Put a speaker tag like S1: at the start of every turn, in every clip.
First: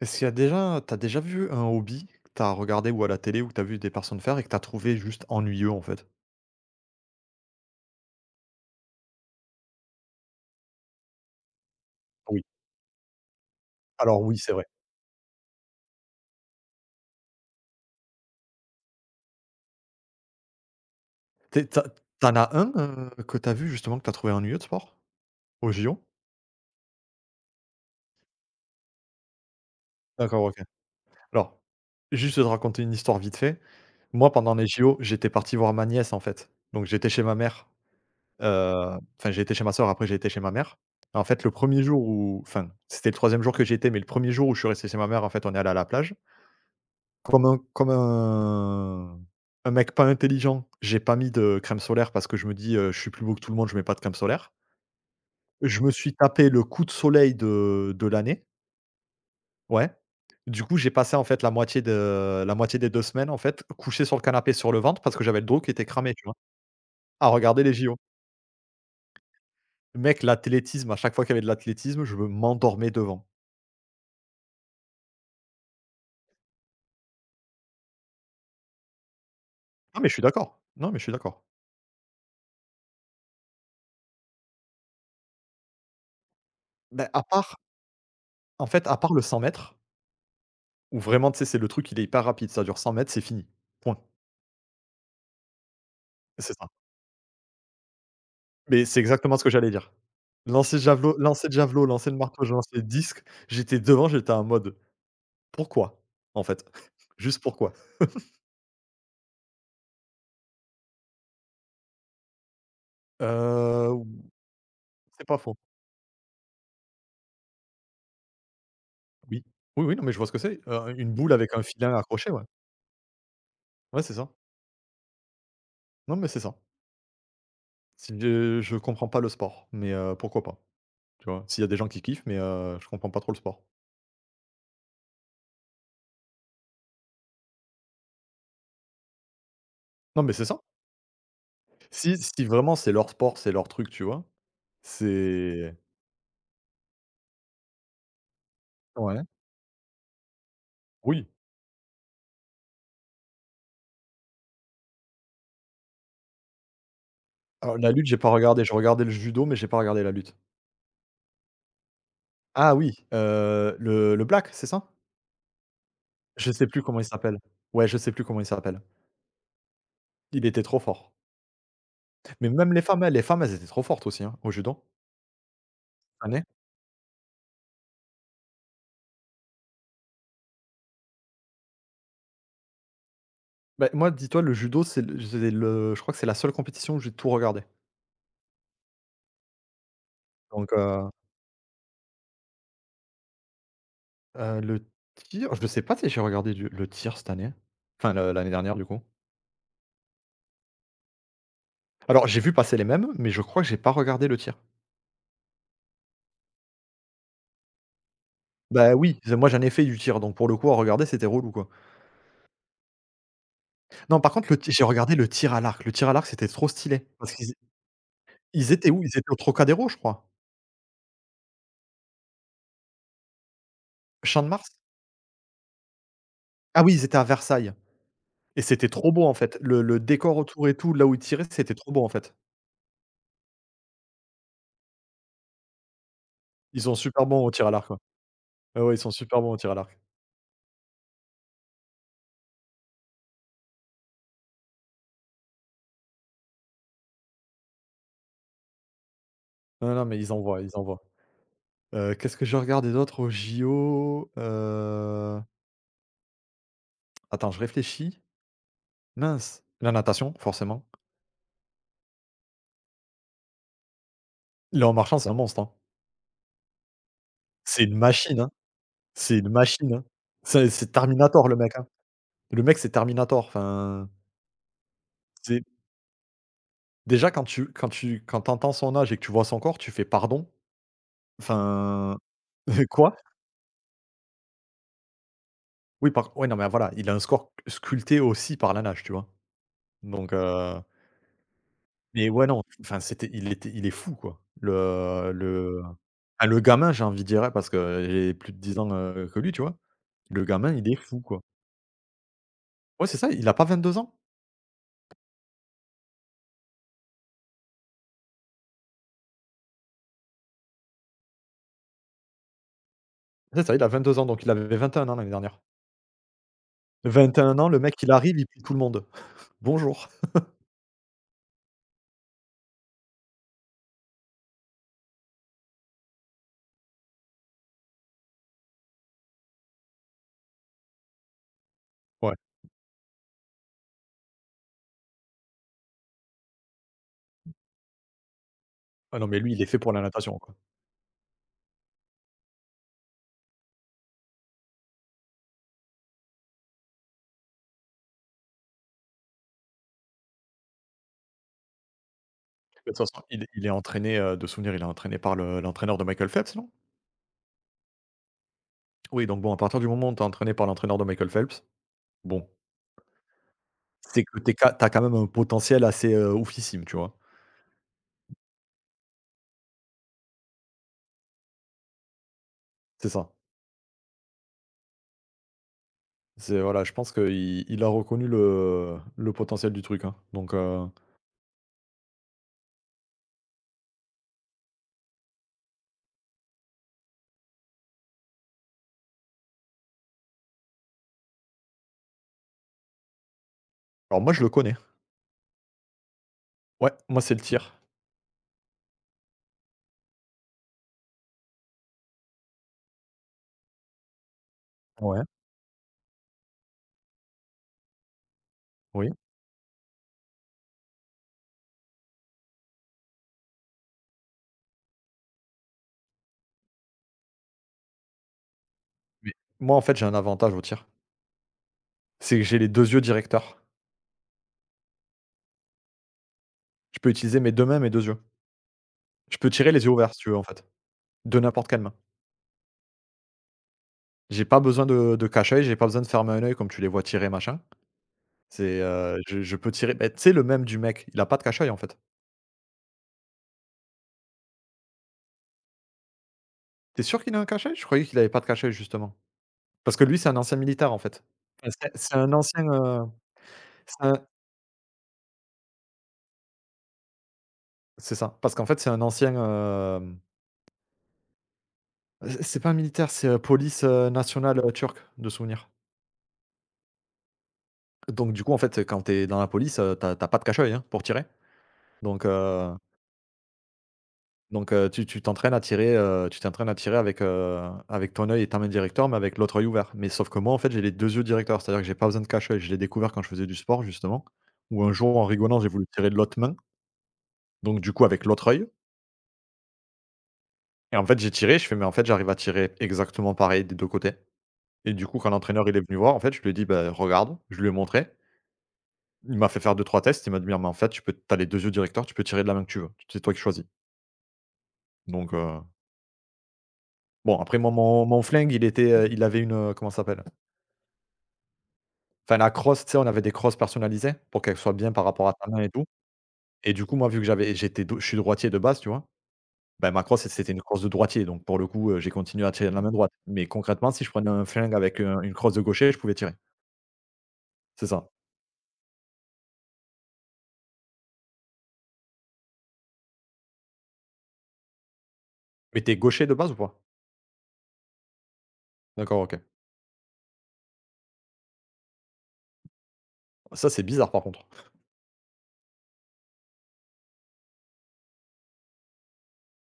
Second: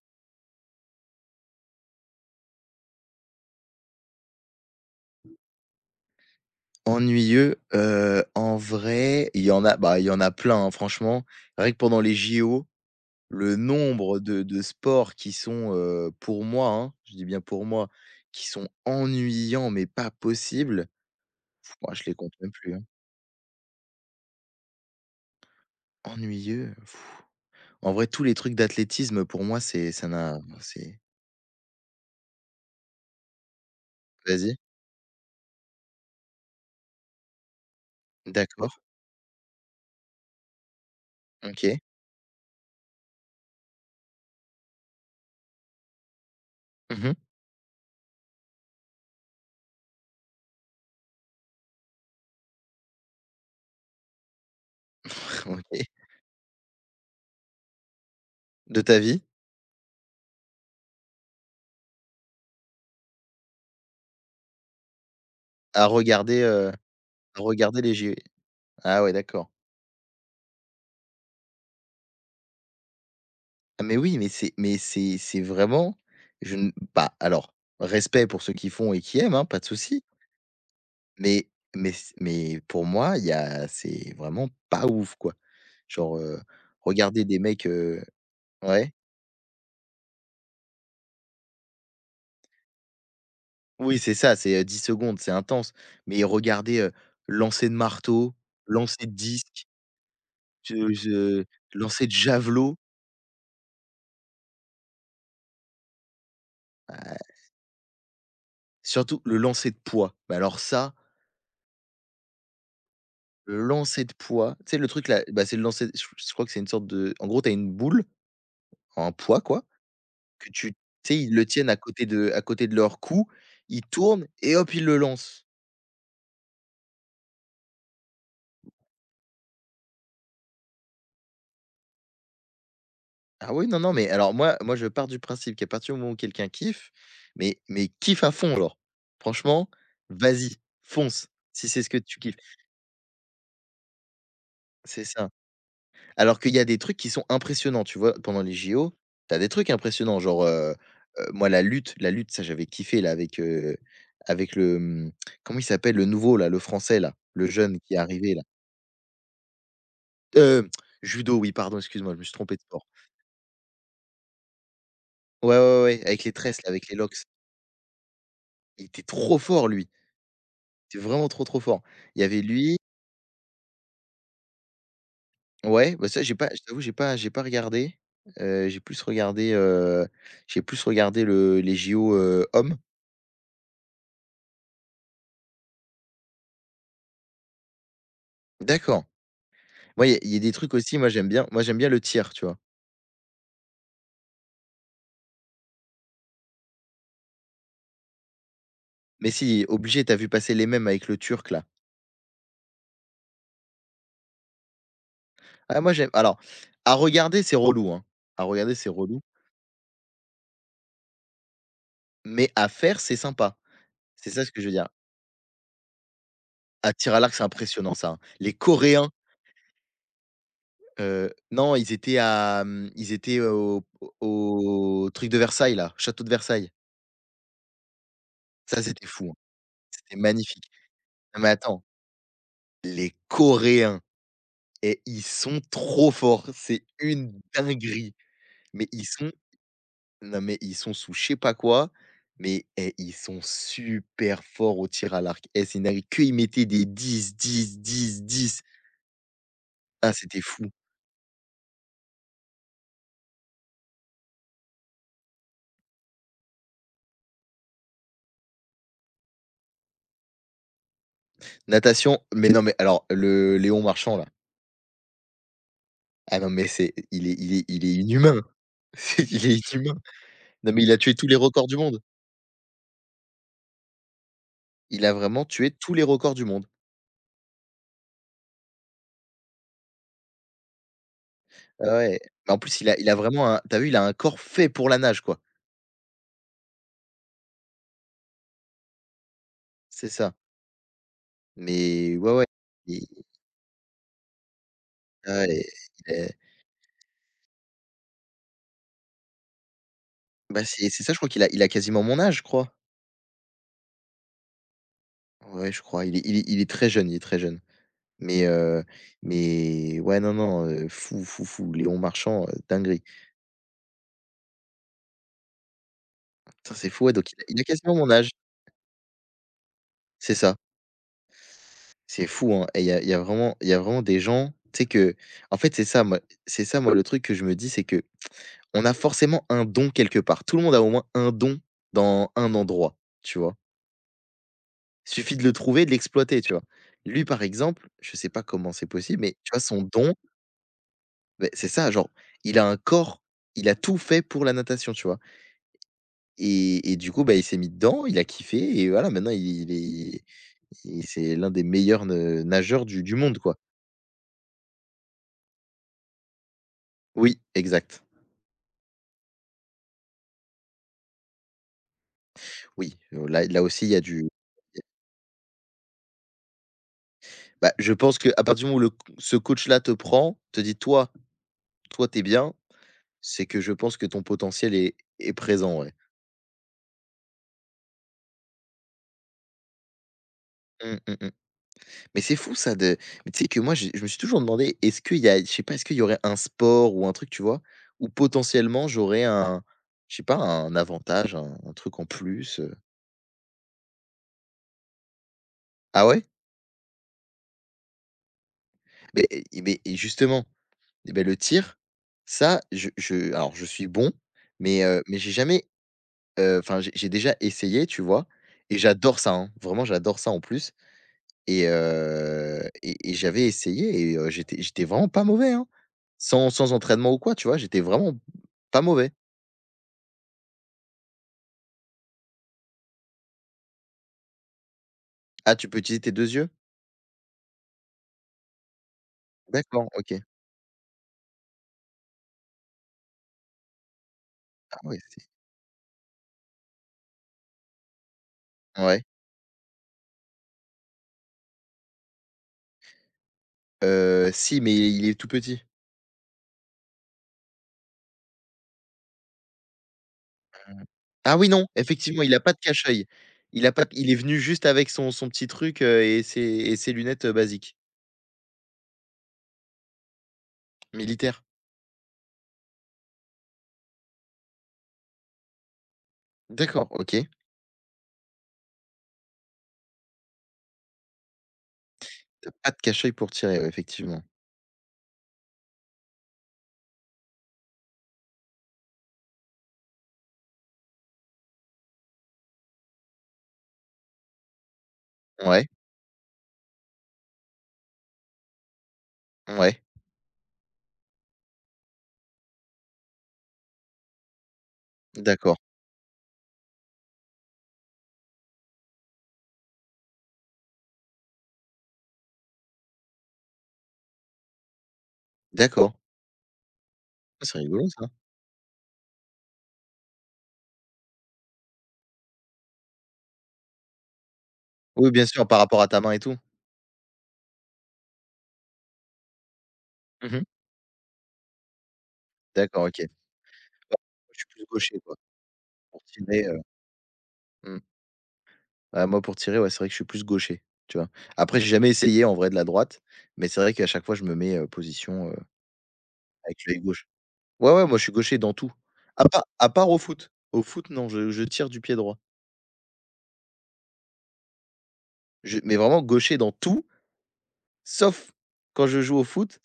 S1: Est-ce qu'il y a déjà t'as déjà vu un hobby que t'as regardé ou à la télé ou que t'as vu des personnes faire et que t'as trouvé juste ennuyeux, en fait?
S2: Ennuyeux, en vrai, il y en a plein, hein, franchement. Rien que pendant les
S1: Oui,
S2: JO, le
S1: alors
S2: nombre
S1: oui,
S2: de
S1: c'est
S2: de
S1: vrai.
S2: sports qui sont, pour moi, hein, je dis bien pour moi, qui sont ennuyants mais pas possibles,
S1: Tu es tu
S2: moi je les compte même
S1: as un,
S2: plus, hein.
S1: que t'as vu justement que t'as trouvé ennuyeux de sport? Aux JO?
S2: Ennuyeux? En vrai, tous les trucs d'athlétisme pour moi, c'est ça n'a
S1: D'accord, OK.
S2: c'est
S1: Alors, juste de te raconter une histoire vite fait. Moi, pendant
S2: vas-y?
S1: les JO, j'étais parti voir ma nièce, en fait. Donc j'étais chez ma mère,
S2: D'accord,
S1: enfin j'ai été chez ma sœur, après j'ai été chez ma mère. En fait, le
S2: OK.
S1: premier jour où enfin, c'était le troisième jour que j'y étais, mais le premier jour où je suis resté chez ma mère, en fait, on est allé à la plage.
S2: Mmh mh.
S1: Comme un un mec pas intelligent, j'ai pas mis de crème solaire parce que je me dis, «Je suis plus beau que tout le monde, je mets pas de crème solaire». Je
S2: OK.
S1: me suis tapé le coup de soleil de l'année.
S2: De ta vie?
S1: Ouais. Du coup, j'ai passé, en fait, la moitié des 2 semaines, en fait, couché sur le canapé sur le ventre parce que j'avais le dos qui était
S2: À
S1: cramé, tu vois?
S2: regarder, heu,
S1: À
S2: à
S1: regarder les
S2: regarder les
S1: JO.
S2: JO? Ah ouais, d'accord.
S1: Mec, l'athlétisme, à chaque fois qu'il y avait de l'athlétisme, je me m'endormais devant.
S2: Ah mais oui, mais c'est vraiment je ne bah, alors, respect pour ceux qui font et qui aiment, hein, pas de
S1: Non,
S2: souci,
S1: mais je suis d'accord. Non, mais je suis d'accord.
S2: mais mais pour moi, il y a c'est vraiment pas ouf, quoi. Genre,
S1: Bah, à
S2: regarder des
S1: part
S2: mecs,
S1: en fait,
S2: ouais.
S1: à part le 100 mètres où vraiment, tu sais, c'est le truc, il est hyper rapide, ça dure 100 mètres c'est fini. Point.
S2: Oui, c'est ça, c'est, 10 secondes, c'est intense, mais
S1: C'est ça.
S2: regarder, lancer de marteau,
S1: Mais
S2: lancer
S1: c'est
S2: de
S1: exactement ce que
S2: disque,
S1: j'allais dire. Lancer de javelot
S2: je
S1: lancer de javelot,
S2: lancer
S1: lancer
S2: de
S1: de marteau, j'ai lancé
S2: javelot,
S1: de disque. J'étais devant, j'étais en mode: «Pourquoi?» en fait.
S2: ah,
S1: Juste pourquoi.
S2: surtout le lancer de poids. Bah, alors ça, le lancer
S1: Heu,
S2: de poids, tu sais le truc là,
S1: c'est pas
S2: bah,
S1: faux.
S2: c'est le lancer je crois que c'est une sorte de en gros, t'as une boule en poids
S1: Oui.
S2: quoi,
S1: Oui, oui, non, mais je vois ce que
S2: que
S1: c'est.
S2: tu
S1: Une
S2: tu sais,
S1: boule
S2: ils le
S1: avec un
S2: tiennent à
S1: filin
S2: côté
S1: accroché,
S2: de
S1: ouais.
S2: à côté de leur cou, ils
S1: Ouais, c'est
S2: tournent
S1: ça.
S2: et hop, ils le lancent.
S1: Non, mais c'est ça. Si je comprends pas le sport, mais pourquoi pas, tu vois? S'il y a des gens qui kiffent, mais je comprends pas trop le
S2: Ah
S1: sport.
S2: oui, non, non, mais alors moi je pars du principe qu'à partir du moment où quelqu'un kiffe, mais kiffe à fond alors. Franchement,
S1: Non, mais c'est
S2: vas-y,
S1: ça.
S2: fonce, si c'est ce que
S1: Si
S2: tu kiffes.
S1: si vraiment c'est leur sport, c'est leur truc, tu vois?
S2: C'est ça.
S1: C'est
S2: Alors qu'il y a des trucs qui sont impressionnants, tu vois? Pendant les JO,
S1: ouais,
S2: tu as des trucs impressionnants, genre,
S1: oui.
S2: moi la lutte, ça j'avais kiffé là avec, avec le, mmh, comment il s'appelle le nouveau là, le français là, le
S1: Alors
S2: jeune
S1: la
S2: qui est
S1: lutte, j'ai pas
S2: arrivé là?
S1: regardé. Je regardais le judo, mais j'ai pas regardé la lutte.
S2: Heu, Judo, oui, pardon, excuse-moi, je me suis trompé de
S1: Ah
S2: sport.
S1: oui, le Black, c'est ça?
S2: Ouais, ouais, ouais, ouais, avec les
S1: Je
S2: tresses,
S1: sais
S2: là,
S1: plus
S2: avec les
S1: comment il
S2: locks.
S1: s'appelle. Ouais, je sais plus comment il s'appelle.
S2: Il était trop fort, lui.
S1: Il était trop
S2: Il était
S1: fort.
S2: vraiment trop, trop fort. Il y avait
S1: Mais même
S2: lui
S1: les femmes, elles étaient trop fortes aussi, hein, au judo,
S2: Ouais, bah, ça,
S1: cette
S2: j'ai
S1: année.
S2: pas je t'avoue, j'ai pas regardé. Heu, j'ai plus regardé, heu, j'ai plus regardé le les JO, hommes.
S1: Bah, moi, dis-toi, le judo, c'est le je crois que c'est la seule compétition où j'ai tout regardé.
S2: D'accord. Moi, il y a des
S1: Donc
S2: trucs aussi, moi,
S1: heu,
S2: j'aime bien le tir, tu vois?
S1: le tir, je sais pas si j'ai regardé du le tir cette année, enfin le l'année dernière, du coup.
S2: Mais si, obligé, tu as vu passer les mêmes avec le Turc, là.
S1: Alors, j'ai vu passer les mêmes, mais je crois que j'ai pas regardé le tir.
S2: Ah, moi, à regarder, c'est relou, hein. À regarder, c'est
S1: Bah oui,
S2: relou,
S1: z moi, j'en ai fait du tir, donc pour le coup, à regarder, c'était relou, quoi.
S2: mais à faire, c'est sympa.
S1: Non,
S2: C'est
S1: par
S2: ça
S1: contre,
S2: ce
S1: le
S2: que je veux
S1: ti j'ai
S2: dire.
S1: regardé le tir à l'arc. Le tir à l'arc, c'était trop
S2: À
S1: stylé
S2: tir à
S1: parce
S2: l'arc, c'est
S1: qu'ils...
S2: impressionnant ça, hein. Les
S1: Ils étaient où?
S2: Coréens,
S1: Ils étaient au Trocadéro, je crois?
S2: non, ils étaient au
S1: Champ de Mars?
S2: au truc de Versailles là, château de Versailles.
S1: Ah oui, ils étaient à Versailles et
S2: Ça,
S1: c'était
S2: c'était
S1: trop beau,
S2: fou,
S1: en
S2: hein.
S1: fait. Le
S2: C'était
S1: décor
S2: magnifique.
S1: autour et tout, là où ils
S2: Non
S1: tiraient,
S2: mais
S1: c'était
S2: attends,
S1: trop beau, en fait.
S2: les Coréens et ils sont trop forts,
S1: Ils
S2: c'est
S1: sont super
S2: une
S1: bons au tir à l'arc, ouais.
S2: dinguerie.
S1: Ouais,
S2: Mais
S1: ouais, ils
S2: ils
S1: sont
S2: sont
S1: super bons au tir à l'arc.
S2: Non mais ils sont sous je sais pas quoi, mais et ils sont super forts au tir à l'arc. Et c'est une dinguerie, qu'ils mettaient des 10, 10, 10, 10.
S1: Non, non,
S2: Ah,
S1: mais ils
S2: c'était
S1: envoient,
S2: fou.
S1: ils envoient. Qu'est-ce que je regardé d'autre aux JO? Attends, je réfléchis. Mince, la natation, forcément.
S2: Natation, mais non mais alors le Léon Marchand là.
S1: Léon Marchand, c'est un monstre, hein.
S2: Ah non, mais c'est il est il est
S1: C'est
S2: il est
S1: une machine,
S2: inhumain.
S1: hein.
S2: C'est
S1: C'est
S2: Il
S1: une
S2: est
S1: machine,
S2: inhumain.
S1: hein. C'est
S2: Non, mais
S1: c'est
S2: il a tué tous les
S1: Terminator, le
S2: records
S1: mec,
S2: du
S1: hein.
S2: monde.
S1: Le mec, c'est Terminator, enfin,
S2: Il a vraiment
S1: c'est...
S2: tué tous les records du monde.
S1: Déjà quand tu quand tu quand t'entends son âge et que tu vois son corps, tu fais: «Pardon?»
S2: Ah
S1: enfin,
S2: ouais, mais en plus, il a il a
S1: quoi?
S2: vraiment il a un corps fait pour la nage, quoi.
S1: Oui par ouais, non, mais voilà, il a un score sculpté aussi par la nage, tu vois?
S2: C'est ça.
S1: Donc heu,
S2: Mais
S1: mais
S2: ouais,
S1: ouais,
S2: ouais,
S1: non, enfin
S2: il
S1: c'était il est fou quoi.
S2: ah ouais,
S1: Le
S2: il est
S1: ah le gamin, j'ai envie de dire, hein, parce que j'ai plus de 10 ans, que lui, tu vois? Le gamin, il
S2: c'est
S1: est
S2: c'est ça, je
S1: fou
S2: crois
S1: quoi.
S2: qu'il a il a quasiment mon âge, je crois.
S1: Ouais, c'est ça, il a pas 22 ans?
S2: Ouais, je crois. Il est très jeune, il est très jeune. Mais heu, mais ouais, non, non, fou, fou, fou. Léon Marchand, dinguerie.
S1: C'est ça, il a vingt deux ans, donc il avait 21 ans l'année dernière.
S2: Putain, c'est fou, ouais, donc
S1: Vingt et
S2: il a
S1: un ans, le mec
S2: quasiment
S1: il
S2: mon âge.
S1: arrive, il plie tout le monde. Bonjour.
S2: C'est ça. C'est fou, hein, et il y a vraiment il y a vraiment des gens, tu sais que en fait, c'est ça moi le truc que je me dis, c'est que on a forcément un don quelque part. Tout le monde a au moins un don dans
S1: Ouais.
S2: un endroit, tu vois? Suffit de le trouver, de l'exploiter, tu vois? Lui, par exemple, je sais pas comment c'est
S1: Ah
S2: possible,
S1: non,
S2: mais
S1: mais
S2: tu
S1: lui, il
S2: vois
S1: est fait
S2: son
S1: pour la
S2: don,
S1: natation quoi.
S2: beh, c'est ça, genre, il a un corps, il a tout fait pour la natation, tu vois? et du coup, bah, il s'est mis dedans, il a kiffé et voilà, maintenant il est il c'est l'un des meilleurs ne
S1: Bah,
S2: nageurs
S1: de toute
S2: du
S1: façon,
S2: monde,
S1: il est
S2: quoi.
S1: il est entraîné, de souvenir, il est entraîné par le l'entraîneur de Michael Phelps, non?
S2: Oui, exact.
S1: Oui, donc bon, à partir du moment où tu es entraîné par l'entraîneur de Michael Phelps, bon,
S2: Oui, là aussi il y a
S1: c'est
S2: du
S1: que tu as quand même un potentiel assez, oufissime, tu vois?
S2: bah, je pense qu'à partir du moment où le c ce coach-là te prend, te dit: «Toi, toi, t'es bien»,
S1: C'est ça.
S2: c'est que je pense que ton potentiel est présent, ouais.
S1: C'est voilà, je pense qu'il il a reconnu le potentiel du truc, hein, donc
S2: Mmh, mmh mh. Mais c'est fou ça de Mais tu sais que moi j'ai je me suis toujours demandé, est-ce qu'il y a je sais pas, est-ce qu'il y aurait un sport ou un truc, tu vois? Où potentiellement j'aurais un je sais pas, un avantage, un truc en plus?
S1: alors moi, je le connais.
S2: Ah ouais?
S1: Ouais, moi, c'est le tir.
S2: Mais mais et justement, et beh, le tir, ça je alors je suis bon, mais
S1: Ouais,
S2: j'ai jamais. Enfin, j'ai déjà essayé, tu vois? Et
S1: oui,
S2: j'adore ça, hein, vraiment j'adore ça en plus et j'avais essayé j'étais vraiment pas mauvais, hein. Sans entraînement ou quoi, tu vois? J'étais vraiment pas mauvais.
S1: mais moi, en fait, j'ai un avantage au tir. C'est que j'ai les 2 yeux directeurs.
S2: Ah, tu peux utiliser tes deux yeux?
S1: Je peux utiliser mes 2 mains, mes deux yeux. Je peux tirer les
S2: D'accord,
S1: yeux ouverts, si
S2: OK.
S1: tu veux, en fait, de n'importe quelle main. J'ai pas
S2: Ah
S1: besoin
S2: ouais,
S1: de
S2: c'est
S1: de cache-œil, j'ai pas besoin de fermer un œil comme tu les vois tirer machin. C'est,
S2: ouais.
S1: je peux tirer beh, tu sais le même du mec, il a pas de cache-œil en fait.
S2: Si, mais il est tout petit.
S1: T'es sûr qu'il a un cache-œil? Je croyais qu'il avait pas de cache-œil justement. Parce que lui, c'est un ancien militaire en fait.
S2: Ah oui, non,
S1: Enfin, c'est
S2: effectivement,
S1: un
S2: il a pas de
S1: ancien,
S2: cache-œil. Il a pas
S1: c'est
S2: Il
S1: un...
S2: est venu juste avec son petit truc, et ses lunettes, basiques,
S1: C'est ça. Parce qu'en fait, c'est un ancien,
S2: militaires.
S1: c'est pas un militaire, c'est, police, nationale, turque de souvenir.
S2: D'accord, OK.
S1: Donc du coup, en fait, quand t'es dans la police, tu as pas de cache-œil, hein, pour tirer. Donc
S2: T'as pas
S1: euh,
S2: de cache-œil pour tirer, ouais, effectivement.
S1: Donc tu t'entraînes à tirer, avec ton œil et ta main directeur, mais avec l'autre œil ouvert. Mais sauf que moi, en fait, j'ai les 2 yeux directeurs, c'est-à-dire que j'ai pas besoin de cache-œil. Je l'ai découvert quand je faisais du sport justement, où un jour, en rigolant,
S2: Ouais,
S1: j'ai voulu tirer de l'autre main, donc du coup avec l'autre œil,
S2: ouais.
S1: et en fait, j'ai tiré, je fais: «Mais en fait, j'arrive à tirer exactement pareil des 2 côtés», et du coup, quand
S2: D'accord,
S1: l'entraîneur, il est venu voir, en fait, je lui ai dit: «Beh, regarde». Je lui ai montré. Il m'a fait faire deux trois tests. Il m'a dit: «Mais en fait, tu peux t'as les 2 yeux directeurs, tu peux tirer de la main que tu veux. C'est toi qui choisis». Donc heu,
S2: d'accord.
S1: bon
S2: Ah,
S1: après
S2: c'est
S1: moi
S2: rigolo
S1: mon
S2: ça.
S1: mon flingue, il était, il avait une, comment ça s'appelle? Enfin la crosse, tu sais, on avait des crosses personnalisées pour qu'elles soient bien par
S2: Oui, bien
S1: rapport à
S2: sûr,
S1: ta main
S2: par
S1: et
S2: rapport
S1: tout,
S2: à ta main et tout?
S1: et du coup, moi, vu que j'avais j'étais do je suis droitier de base, tu vois? Ben ma crosse,
S2: Mmh.
S1: c'était une crosse de droitier, donc pour le coup, j'ai continué à tirer de la
S2: D'accord,
S1: main
S2: OK. Ouais,
S1: droite. Mais concrètement,
S2: moi
S1: si je prenais
S2: je
S1: un
S2: suis plus
S1: flingue avec,
S2: gaucher quoi,
S1: une crosse de gaucher, je
S2: pour
S1: pouvais tirer.
S2: tirermmh.
S1: C'est ça.
S2: Bah, moi pour tirer, ouais, c'est vrai que je suis plus gaucher, tu vois? Après, j'ai jamais essayé en vrai de la droite, mais c'est vrai qu'à chaque fois je me mets, position,
S1: Mais t'es gaucher de base ou
S2: avec
S1: pas?
S2: l'œil gauche. Ouais, ouais, moi je suis gaucher dans tout.
S1: D'accord,
S2: À
S1: OK.
S2: part à part au foot. Au foot, non, je tire du pied droit.
S1: Ça, c'est bizarre par contre.
S2: Je Mais vraiment gaucher dans tout. Sauf quand je joue au foot.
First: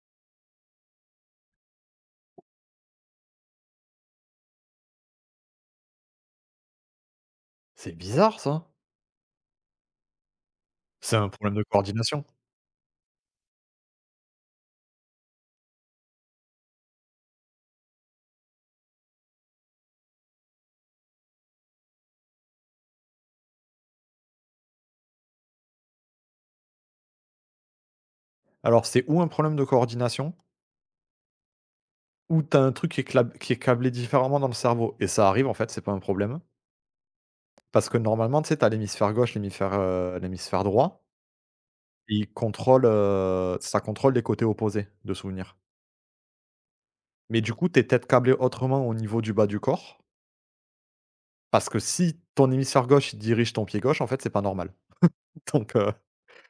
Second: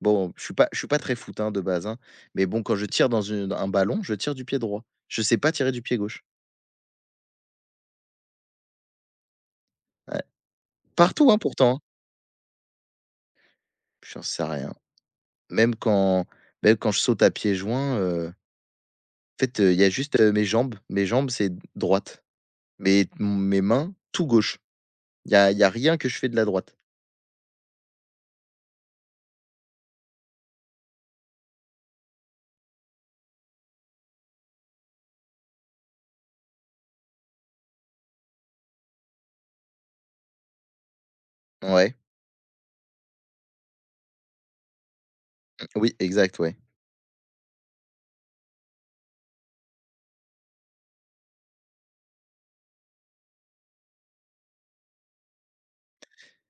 S2: Bon, je suis pas très foot, hein, de base, hein, mais bon, quand je tire dans une un ballon, je tire du pied droit. Je sais pas tirer du pied gauche.
S1: C'est bizarre ça.
S2: Ouais.
S1: C'est un
S2: Partout, hein,
S1: problème de
S2: pourtant, hein.
S1: coordination.
S2: J'en sais rien. Même quand même quand je saute à pieds joints, en fait, il y a juste, mes jambes. Mes jambes, c'est droite. Mais mes mains, tout gauche. Il y a rien que je fais de la droite.
S1: Alors, c'est ou un problème de coordination ou t'as un truc qui est clab qui est câblé différemment dans le cerveau et ça arrive, en fait, c'est pas un problème. Parce que normalement, tu sais, tu l'hémisphère gauche, l'hémisphère droit,
S2: Ouais.
S1: il contrôle, ça contrôle les côtés opposés de souvenirs.
S2: Oui, exact, ouais.
S1: Mais du coup, t'es es peut-être câblé autrement au niveau du bas du corps, parce que si ton hémisphère gauche, il dirige ton pied gauche, en fait, c'est pas normal. Donc heu,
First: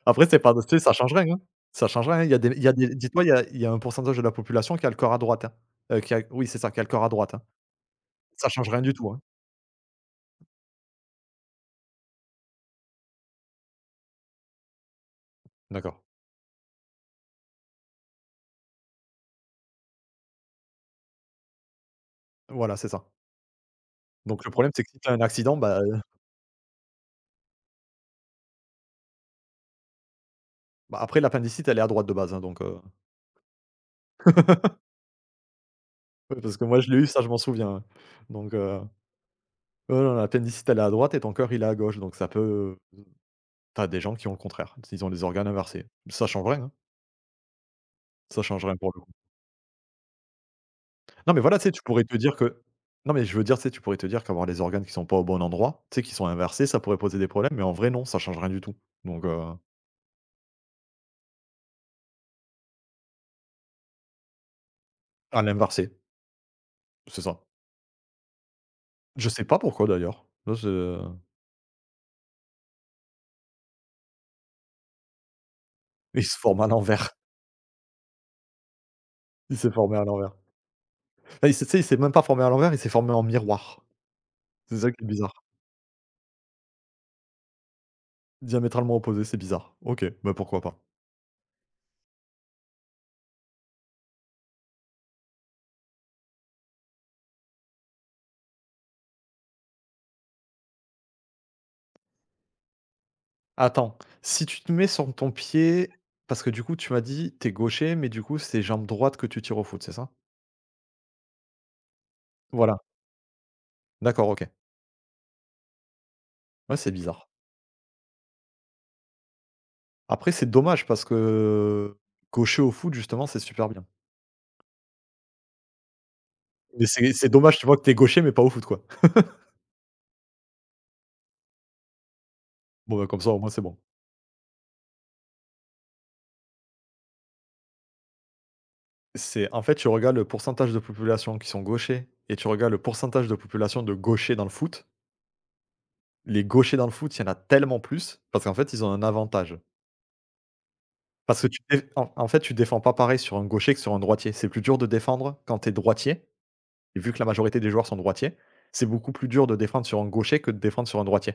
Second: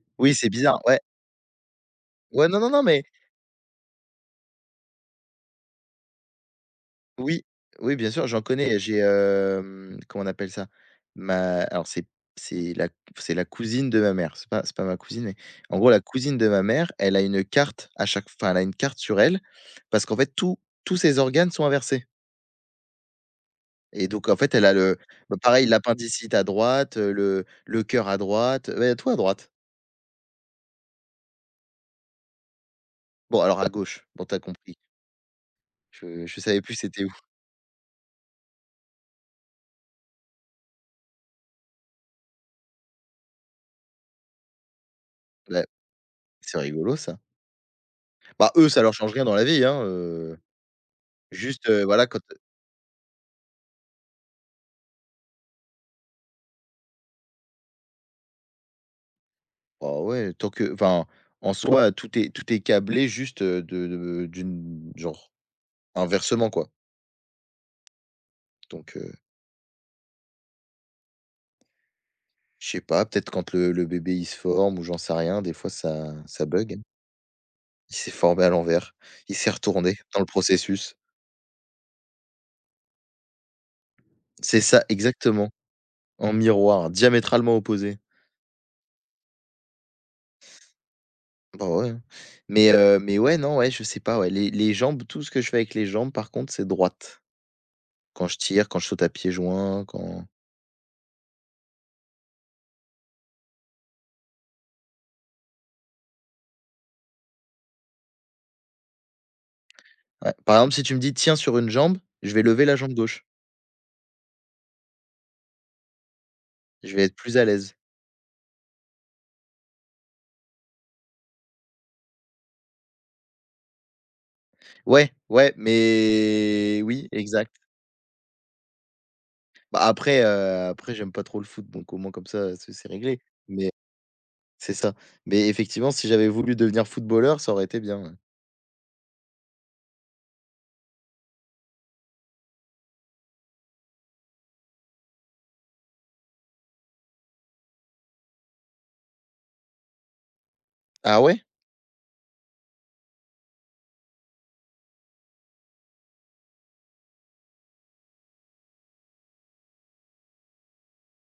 S1: après
S2: Oui,
S1: c'est
S2: c'est
S1: pas tu sais,
S2: bizarre.
S1: ça
S2: Ouais.
S1: change rien, hein. Ça change rien, hein. Il y a
S2: Ouais,
S1: des
S2: non,
S1: il y
S2: non,
S1: a
S2: non,
S1: des
S2: mais.
S1: dis-toi, il y a un pourcentage de la population qui a le corps à droite, hein. Qui a oui, c'est ça, qui a le corps à droite, hein.
S2: Oui, oui, bien sûr, j'en
S1: Ça change
S2: connais.
S1: rien du tout, hein.
S2: Comment on appelle ça? Ma Alors c'est la c'est la cousine de ma mère. C'est pas ma cousine, mais en gros, la
S1: D'accord.
S2: cousine de ma mère, elle a une carte elle a une carte sur elle parce qu'en fait, tous ses organes sont inversés
S1: Voilà, c'est ça.
S2: et donc en
S1: Donc le
S2: fait, elle
S1: problème,
S2: a
S1: c'est que si
S2: le
S1: t'as un
S2: bah,
S1: accident,
S2: pareil,
S1: bah,
S2: l'appendicite à droite, le cœur à droite, ouais, tout à droite.
S1: bah, après l'appendicite, elle est à droite de base, hein, donc
S2: Bon, alors à gauche, bon, t'as compris. Je
S1: oui,
S2: je
S1: parce
S2: savais
S1: que
S2: plus
S1: moi je l'ai
S2: c'était
S1: eu,
S2: où.
S1: ça je m'en souviens, hein. Donc heu non, l'appendicite, elle est à droite et ton cœur, il est à gauche, donc ça peut... T'as des gens qui ont le contraire, ils ont les organes
S2: Ouais,
S1: inversés. Ça change
S2: c'est
S1: rien, hein,
S2: rigolo ça.
S1: ça
S2: Bah,
S1: change
S2: eux,
S1: rien
S2: ça
S1: pour
S2: leur
S1: le coup.
S2: change rien dans la vie, hein,
S1: Non, mais voilà, tu
S2: juste,
S1: sais, tu pourrais
S2: voilà,
S1: te
S2: quand.
S1: dire que non, mais je veux dire, tu sais, tu pourrais te dire qu'avoir les organes qui sont pas au bon endroit, tu sais, qui sont inversés, ça pourrait poser des problèmes, mais en vrai, non, ça change rien du tout, donc
S2: Ah ouais, en soi, tout est câblé juste, de d'une genre,
S1: à l'inversé,
S2: inversement quoi.
S1: c'est ça.
S2: Donc,
S1: Je sais pas pourquoi d'ailleurs, ça c'est
S2: je sais pas, peut-être quand le bébé, il se forme ou j'en sais rien, des fois ça
S1: il se
S2: ça
S1: forme à
S2: bug.
S1: l'envers,
S2: Il s'est formé à l'envers, il s'est
S1: il s'est formé
S2: retourné
S1: à
S2: dans le
S1: l'envers.
S2: processus.
S1: Là, il s'est même pas formé à l'envers, il s'est formé en miroir.
S2: C'est
S1: C'est
S2: ça,
S1: ça qui est bizarre.
S2: exactement, en miroir, diamétralement opposé.
S1: Diamétralement opposé, c'est bizarre. OK, bah, pourquoi pas.
S2: Bah, ouais, hein. Mais ouais, non, ouais, je sais pas, ouais, les jambes, tout ce que je fais avec les jambes, par contre, c'est droite. Quand je tire, quand je saute à pieds joints, quand
S1: Attends, si tu te mets sur ton pied parce que du coup, tu m'as dit, t'es gaucher, mais du coup, c'est jambe droite que tu tires au foot, c'est ça?
S2: ouais. Par exemple, si tu me dis: «Tiens sur une jambe», je vais lever
S1: Voilà,
S2: la jambe gauche.
S1: d'accord, OK. Ouais, c'est
S2: Je vais être
S1: bizarre.
S2: plus à l'aise.
S1: Après, c'est dommage parce que gaucher au foot, justement, c'est super bien.
S2: Ouais, ouais, mais
S1: Mais
S2: oui,
S1: c'est
S2: exact.
S1: dommage, tu vois, que t'es gaucher, mais pas au foot, quoi.
S2: Bah, après j'aime pas trop le foot, donc au moins comme ça, c'est
S1: Bon, bah, comme
S2: réglé.
S1: ça, au moins, c'est
S2: Mais
S1: bon.
S2: c'est ça. Mais effectivement, si j'avais voulu devenir footballeur, ça aurait été bien, ouais.
S1: C'est en fait, tu regardes le pourcentage de population qui sont gauchers et tu regardes le pourcentage de population de gauchers dans le foot. Les gauchers dans le foot, il y en a tellement plus parce qu'en fait, ils ont un avantage.
S2: Ah
S1: Parce
S2: ouais?
S1: que tu dé en En fait, tu défends pas pareil sur un gaucher que sur un droitier. C'est plus dur de défendre quand tu es droitier et vu que la majorité des joueurs sont droitiers, c'est beaucoup plus dur de défendre sur un gaucher que de défendre sur un droitier.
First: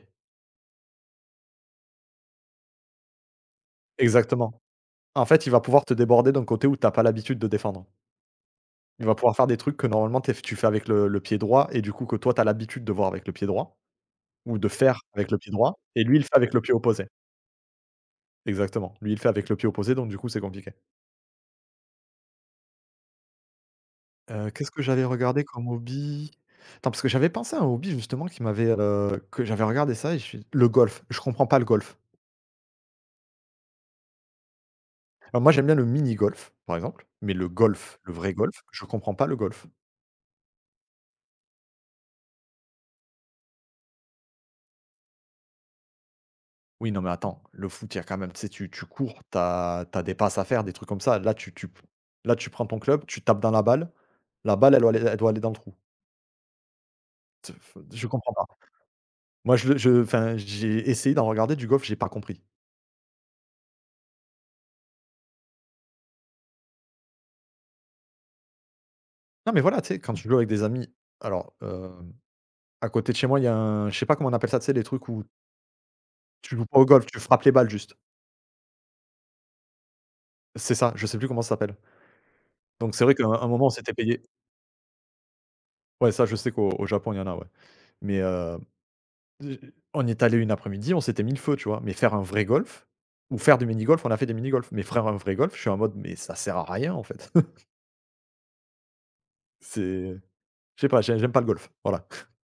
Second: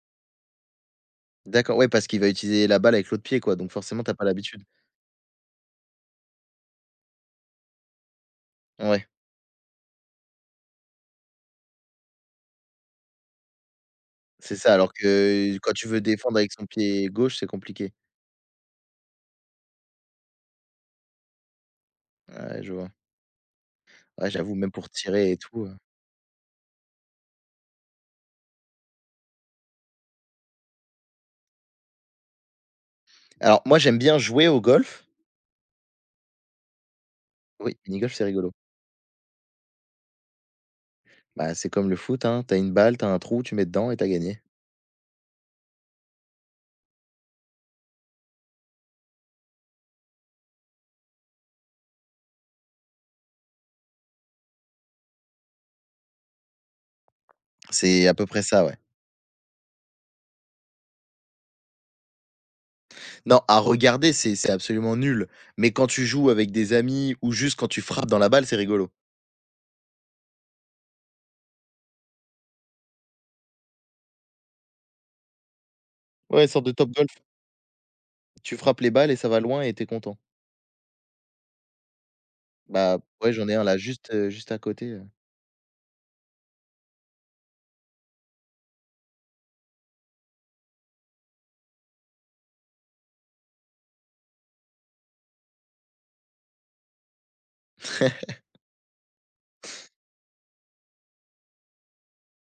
S2: D'accord, ouais, parce qu'il va utiliser la balle avec l'autre pied, quoi, donc forcément, t'as pas
S1: Exactement.
S2: l'habitude.
S1: En fait, il va pouvoir te déborder d'un côté où t'as pas l'habitude de défendre. Il
S2: Ouais,
S1: va pouvoir faire des trucs que normalement tu fais avec le pied droit et du coup que toi t'as l'habitude de voir avec le pied droit
S2: c'est
S1: ou de
S2: ça, alors
S1: faire avec le pied
S2: que quand
S1: droit
S2: tu veux
S1: et lui il le fait
S2: défendre
S1: avec
S2: avec
S1: le
S2: son
S1: pied opposé.
S2: pied gauche, c'est compliqué.
S1: Exactement. Lui, il le fait avec le pied opposé donc du coup c'est compliqué.
S2: Ouais, je vois. Ouais, j'avoue,
S1: Qu'est-ce
S2: même
S1: que
S2: pour
S1: j'avais
S2: tirer et
S1: regardé
S2: tout.
S1: comme hobby? Attends, parce que j'avais pensé à un hobby justement que j'avais regardé ça et je suis le golf, je comprends pas le golf.
S2: Alors moi, j'aime bien jouer au golf.
S1: Alors moi, j'aime bien le mini-golf, par exemple, mais le
S2: Oui,
S1: golf,
S2: mini
S1: le
S2: golf, c'est
S1: vrai
S2: rigolo.
S1: golf, je comprends pas le golf.
S2: Bah, c'est comme le foot, hein, t'as une balle, t'as un trou, tu mets dedans et t'as gagné.
S1: Oui, non, mais attends, le foot, il y a quand même, tu sais, tu cours, tu as des passes à faire, des trucs comme ça. Là, tu prends ton club, tu tapes dans la balle, elle doit aller dans le trou. Te f Je
S2: C'est à peu
S1: comprends
S2: près
S1: pas.
S2: ça, ouais.
S1: Moi, je le je enfin, j'ai essayé d'en regarder du golf, j'ai pas compris.
S2: Non, à regarder, c'est absolument nul, mais quand tu joues avec des amis ou juste quand tu frappes dans la balle, c'est rigolo.
S1: Non, mais voilà, tu sais, quand tu joues avec des amis, alors, hem à côté de chez moi, il y a un je sais pas comment on appelle ça, tu sais, les trucs où
S2: Ouais,
S1: tu joues
S2: sorte de
S1: pas au
S2: Top
S1: golf, tu
S2: Golf.
S1: frappes les balles juste.
S2: Tu frappes les balles et ça va loin et t'es content.
S1: C'est ça, je sais plus comment ça s'appelle. Donc
S2: Bah,
S1: c'est vrai qu'à un
S2: ouais, j'en
S1: un
S2: ai un
S1: moment, on
S2: là,
S1: s'était
S2: juste,
S1: payé
S2: juste à côté.
S1: ouais, ça, je sais qu'au au Japon, il y en a, ouais. Mais j on y est allé une après-midi, on s'était mis le feu, tu vois? Mais faire un vrai golf ou faire du mini-golf, on a fait des mini-golf. Mais faire un vrai golf, je suis en mode: «Mais ça sert à rien, en fait». C'est je sais pas, j'aime pas le golf, voilà.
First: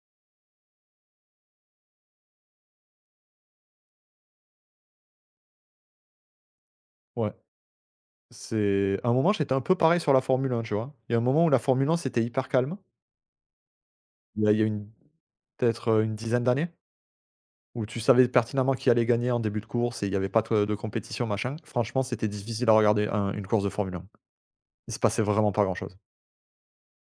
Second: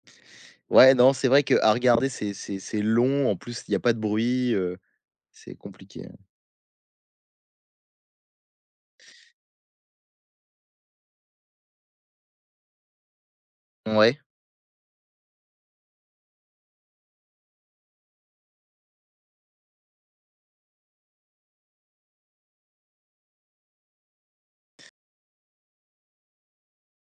S2: Ouais, non, c'est vrai que à regarder, c'est long. En plus, il y a pas de bruit, c'est compliqué, hein.
S1: Ouais, c'est à un moment, j'étais un peu pareil sur la Formule 1, tu vois? Il y a un moment où la Formule 1, c'était hyper calme.
S2: Ouais.
S1: Il y a une peut-être, une dizaine d'années où tu savais pertinemment qui allait gagner en début de course et il y avait pas de compétition machin. Franchement, c'était difficile à regarder un une course de Formule 1. Il se passait vraiment pas grand chose.